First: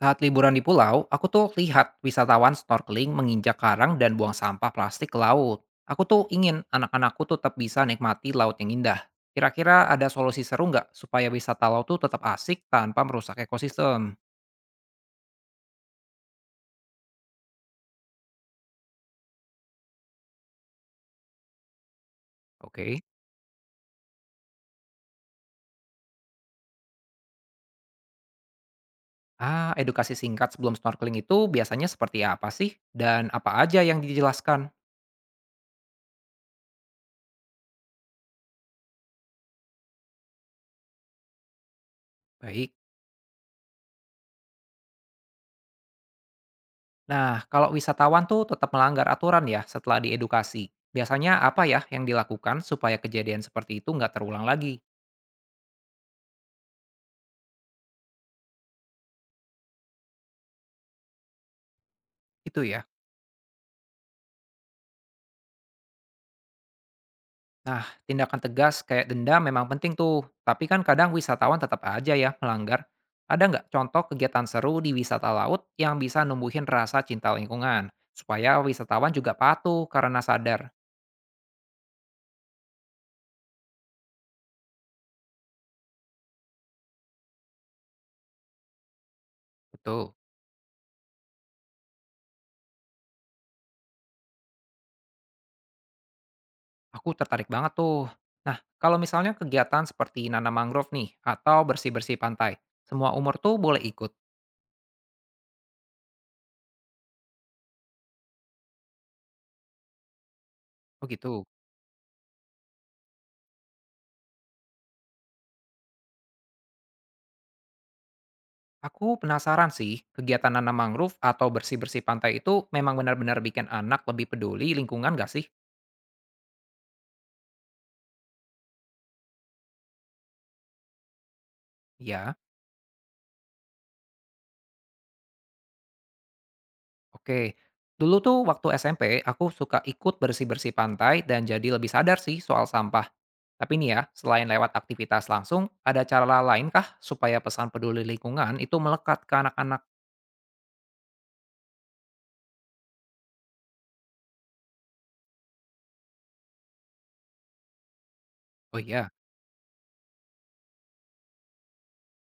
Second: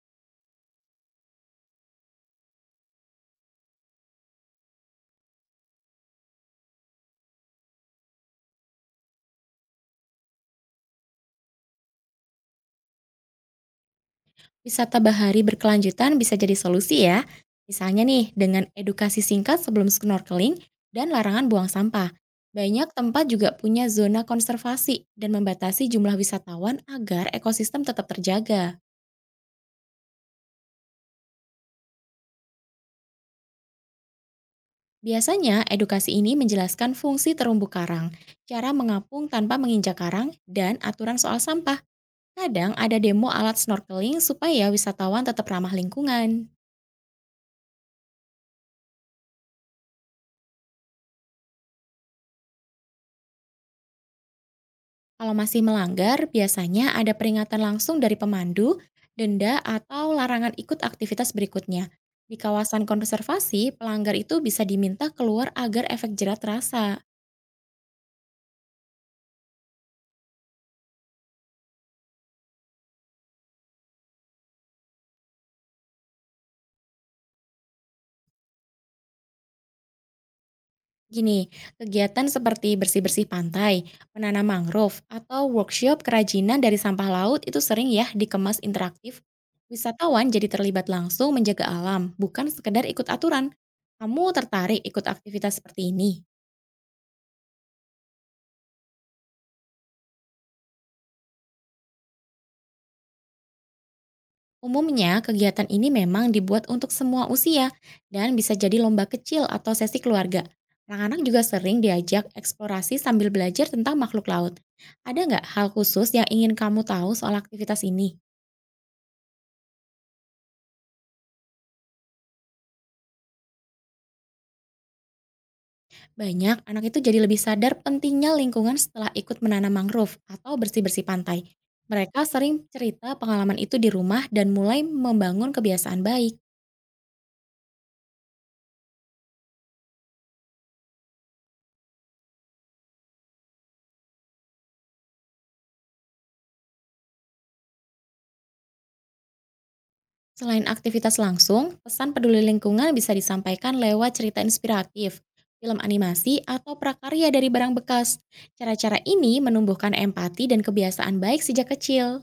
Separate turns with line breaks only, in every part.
Saat liburan di pulau, aku tuh lihat wisatawan snorkeling menginjak karang dan buang sampah plastik ke laut. Aku tuh ingin anak-anakku tetap bisa nikmati laut yang indah. Kira-kira ada solusi seru nggak supaya wisata laut tuh tetap asik tanpa merusak ekosistem?
Wisata bahari berkelanjutan bisa jadi solusi ya. Misalnya nih, dengan edukasi singkat sebelum snorkeling dan larangan buang sampah. Banyak
Oke.
tempat juga punya zona konservasi dan membatasi jumlah wisatawan agar ekosistem tetap terjaga.
Edukasi singkat sebelum snorkeling itu biasanya seperti apa sih? Dan apa aja yang dijelaskan?
Biasanya, edukasi ini menjelaskan fungsi terumbu karang, cara mengapung tanpa menginjak karang, dan aturan soal sampah. Kadang
Baik.
ada demo alat snorkeling supaya wisatawan tetap ramah lingkungan.
Nah, kalau wisatawan tuh tetap melanggar aturan ya setelah diedukasi. Biasanya apa ya yang dilakukan supaya kejadian seperti itu nggak terulang lagi?
Kalau masih melanggar, biasanya ada peringatan langsung dari pemandu, denda, atau larangan ikut aktivitas berikutnya. Di
Itu
kawasan
ya.
konservasi, pelanggar itu bisa diminta keluar agar efek jerat terasa.
Nah, tindakan tegas kayak denda memang penting tuh, tapi kan kadang wisatawan tetap aja ya melanggar. Ada nggak contoh kegiatan seru di wisata laut yang bisa numbuhin rasa cinta lingkungan, supaya wisatawan juga patuh karena sadar?
Gini, kegiatan seperti bersih-bersih pantai, menanam mangrove, atau workshop kerajinan dari sampah laut itu sering ya dikemas interaktif.
Betul,
Wisatawan jadi terlibat langsung menjaga alam, bukan sekedar ikut aturan. Kamu tertarik ikut aktivitas seperti ini?
aku tertarik banget tuh. Nah, kalau misalnya kegiatan seperti nanam mangrove nih, atau bersih-bersih pantai, semua umur tuh boleh ikut.
Umumnya, kegiatan ini memang dibuat untuk semua usia dan bisa jadi lomba kecil atau sesi keluarga.
Oh
Anak-anak juga
gitu.
sering diajak eksplorasi sambil belajar tentang makhluk laut. Ada nggak hal khusus yang ingin kamu tahu soal aktivitas ini?
Aku penasaran sih, kegiatan nanam mangrove atau bersih-bersih pantai itu memang benar-benar bikin anak lebih peduli lingkungan nggak sih?
Banyak anak itu jadi lebih sadar pentingnya lingkungan setelah ikut menanam mangrove atau bersih-bersih pantai. Mereka
Ya.
sering cerita pengalaman itu di rumah dan mulai membangun kebiasaan baik.
Oke, dulu tuh waktu SMP aku suka ikut bersih-bersih pantai dan jadi lebih sadar sih soal sampah. Tapi nih ya, selain lewat aktivitas langsung, ada cara lain kah supaya pesan peduli lingkungan itu melekat ke anak-anak?
Selain aktivitas langsung, pesan peduli lingkungan bisa disampaikan lewat cerita inspiratif, film animasi, atau prakarya dari barang bekas.
Oh
Cara-cara
iya,
ini menumbuhkan empati dan kebiasaan baik sejak kecil.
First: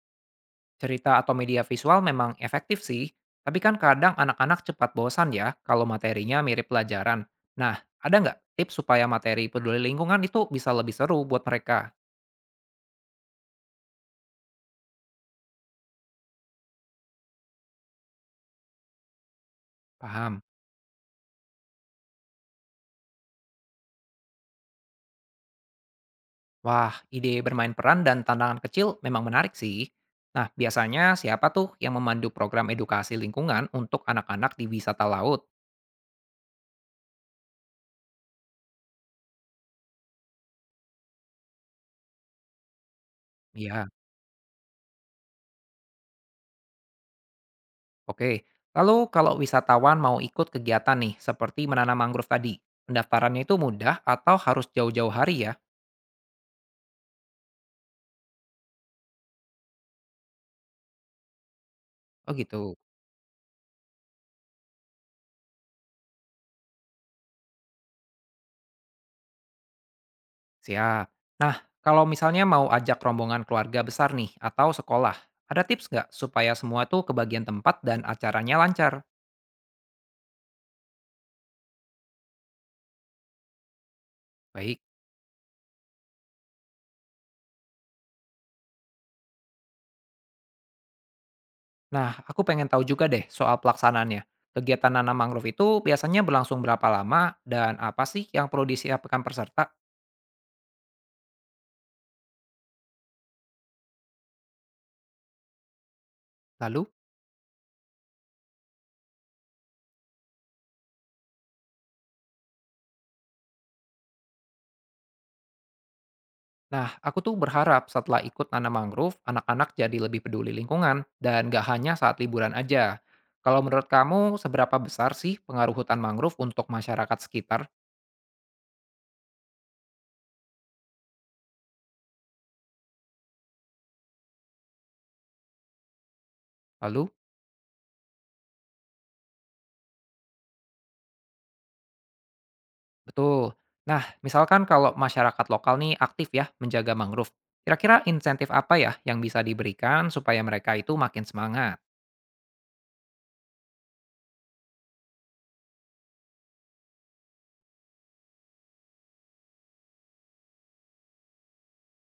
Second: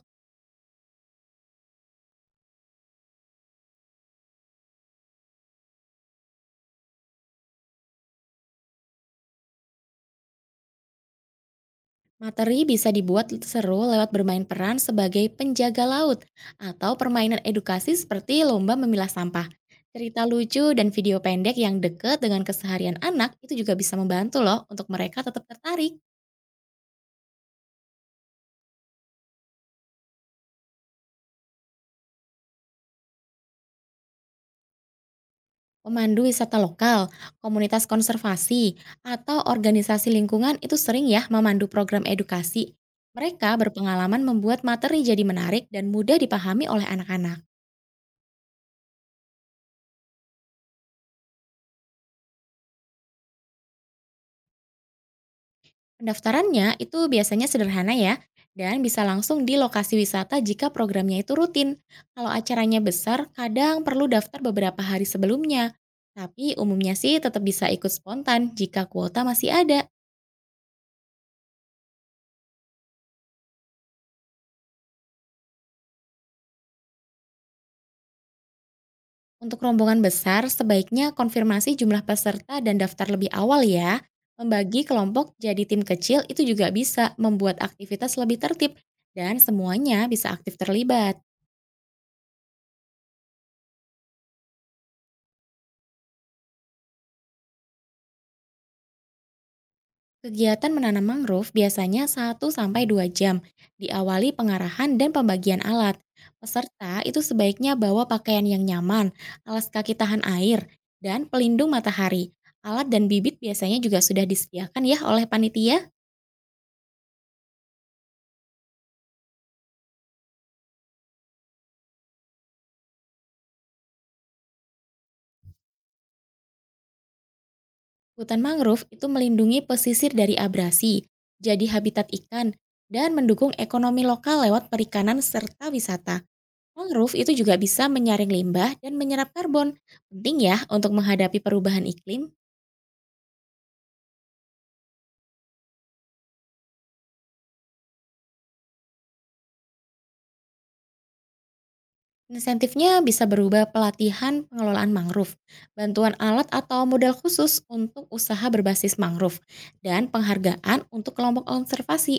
cerita atau media visual memang efektif sih, tapi kan kadang anak-anak cepat bosan ya kalau materinya mirip pelajaran. Nah, ada nggak tips supaya materi peduli lingkungan itu bisa lebih seru buat mereka?
Materi bisa dibuat seru lewat bermain peran sebagai penjaga laut atau permainan edukasi seperti lomba memilah sampah. Cerita
Paham?
lucu dan video pendek yang dekat dengan keseharian anak itu juga bisa membantu loh untuk mereka tetap tertarik.
Wah, ide bermain peran dan tantangan kecil memang menarik sih. Nah, biasanya siapa tuh yang memandu program edukasi lingkungan untuk anak-anak di wisata laut?
Pemandu wisata lokal, komunitas konservasi, atau organisasi lingkungan itu sering ya memandu program edukasi. Mereka
Iya,
berpengalaman membuat materi jadi menarik dan mudah dipahami oleh anak-anak.
oke. Lalu kalau wisatawan mau ikut kegiatan nih, seperti menanam mangrove tadi, pendaftarannya itu mudah atau harus jauh-jauh hari ya?
Pendaftarannya itu biasanya sederhana ya, dan bisa langsung di lokasi wisata jika programnya itu rutin. Kalau
Oh gitu.
acaranya besar, kadang perlu daftar beberapa hari sebelumnya. Tapi umumnya sih tetap bisa ikut spontan jika kuota masih ada.
Siap. Nah, kalau misalnya mau ajak rombongan keluarga besar nih, atau sekolah, ada tips nggak supaya semua tuh kebagian tempat dan acaranya lancar?
Untuk rombongan besar, sebaiknya konfirmasi jumlah peserta dan daftar lebih awal ya.
Baik.
Membagi kelompok jadi tim kecil itu juga bisa membuat aktivitas lebih tertib dan semuanya bisa aktif terlibat.
Nah, aku pengen tahu juga deh soal pelaksanaannya. Kegiatan nanam mangrove itu biasanya berlangsung berapa lama dan apa sih yang perlu disiapkan peserta?
Kegiatan menanam mangrove biasanya 1 sampai 2 jam, diawali pengarahan dan pembagian alat.
Lalu,
Peserta itu sebaiknya bawa pakaian yang nyaman, alas kaki tahan air, dan pelindung matahari. Alat dan bibit biasanya juga sudah disediakan ya oleh panitia.
nah aku tuh berharap setelah ikut nanam mangrove, anak-anak jadi lebih peduli lingkungan dan gak hanya saat liburan aja. Kalau menurut kamu, seberapa besar sih pengaruh hutan mangrove untuk masyarakat sekitar?
Hutan mangrove itu melindungi pesisir dari abrasi, jadi habitat ikan, dan mendukung ekonomi lokal lewat perikanan serta wisata.
Lalu,
Mangrove itu juga bisa menyaring limbah dan menyerap karbon. Penting ya untuk menghadapi perubahan iklim.
betul. Nah, misalkan kalau masyarakat lokal nih aktif ya menjaga mangrove, kira-kira insentif apa ya yang bisa diberikan supaya mereka itu makin semangat?
Insentifnya bisa berubah pelatihan pengelolaan mangrove, bantuan alat atau modal khusus untuk usaha berbasis mangrove, dan penghargaan untuk kelompok konservasi.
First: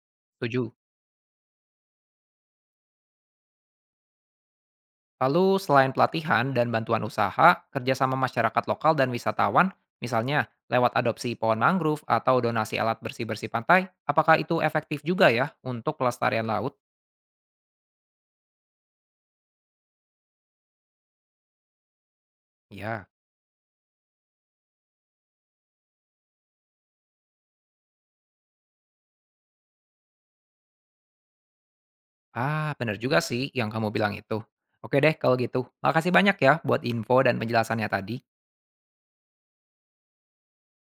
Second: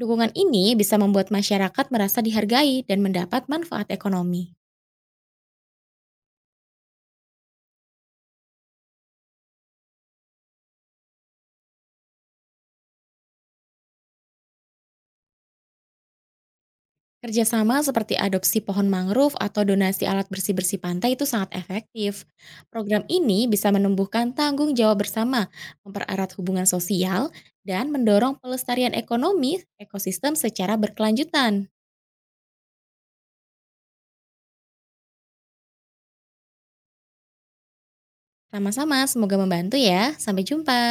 Dukungan ini
Setuju.
bisa membuat masyarakat merasa dihargai dan mendapat manfaat ekonomi.
Lalu selain pelatihan dan bantuan usaha, kerjasama masyarakat lokal dan wisatawan, misalnya lewat adopsi pohon mangrove atau donasi alat bersih-bersih pantai, apakah itu efektif juga ya untuk pelestarian laut?
Kerjasama seperti adopsi pohon mangrove atau donasi alat bersih-bersih pantai itu sangat efektif. Program
Ya,
ini bisa menumbuhkan tanggung jawab bersama, mempererat hubungan sosial, dan mendorong pelestarian ekonomi ekosistem secara berkelanjutan.
ah bener juga sih yang kamu bilang itu. Oke deh kalau gitu, makasih banyak ya buat info dan penjelasannya tadi.
Sama-sama, semoga membantu ya. Sampai jumpa.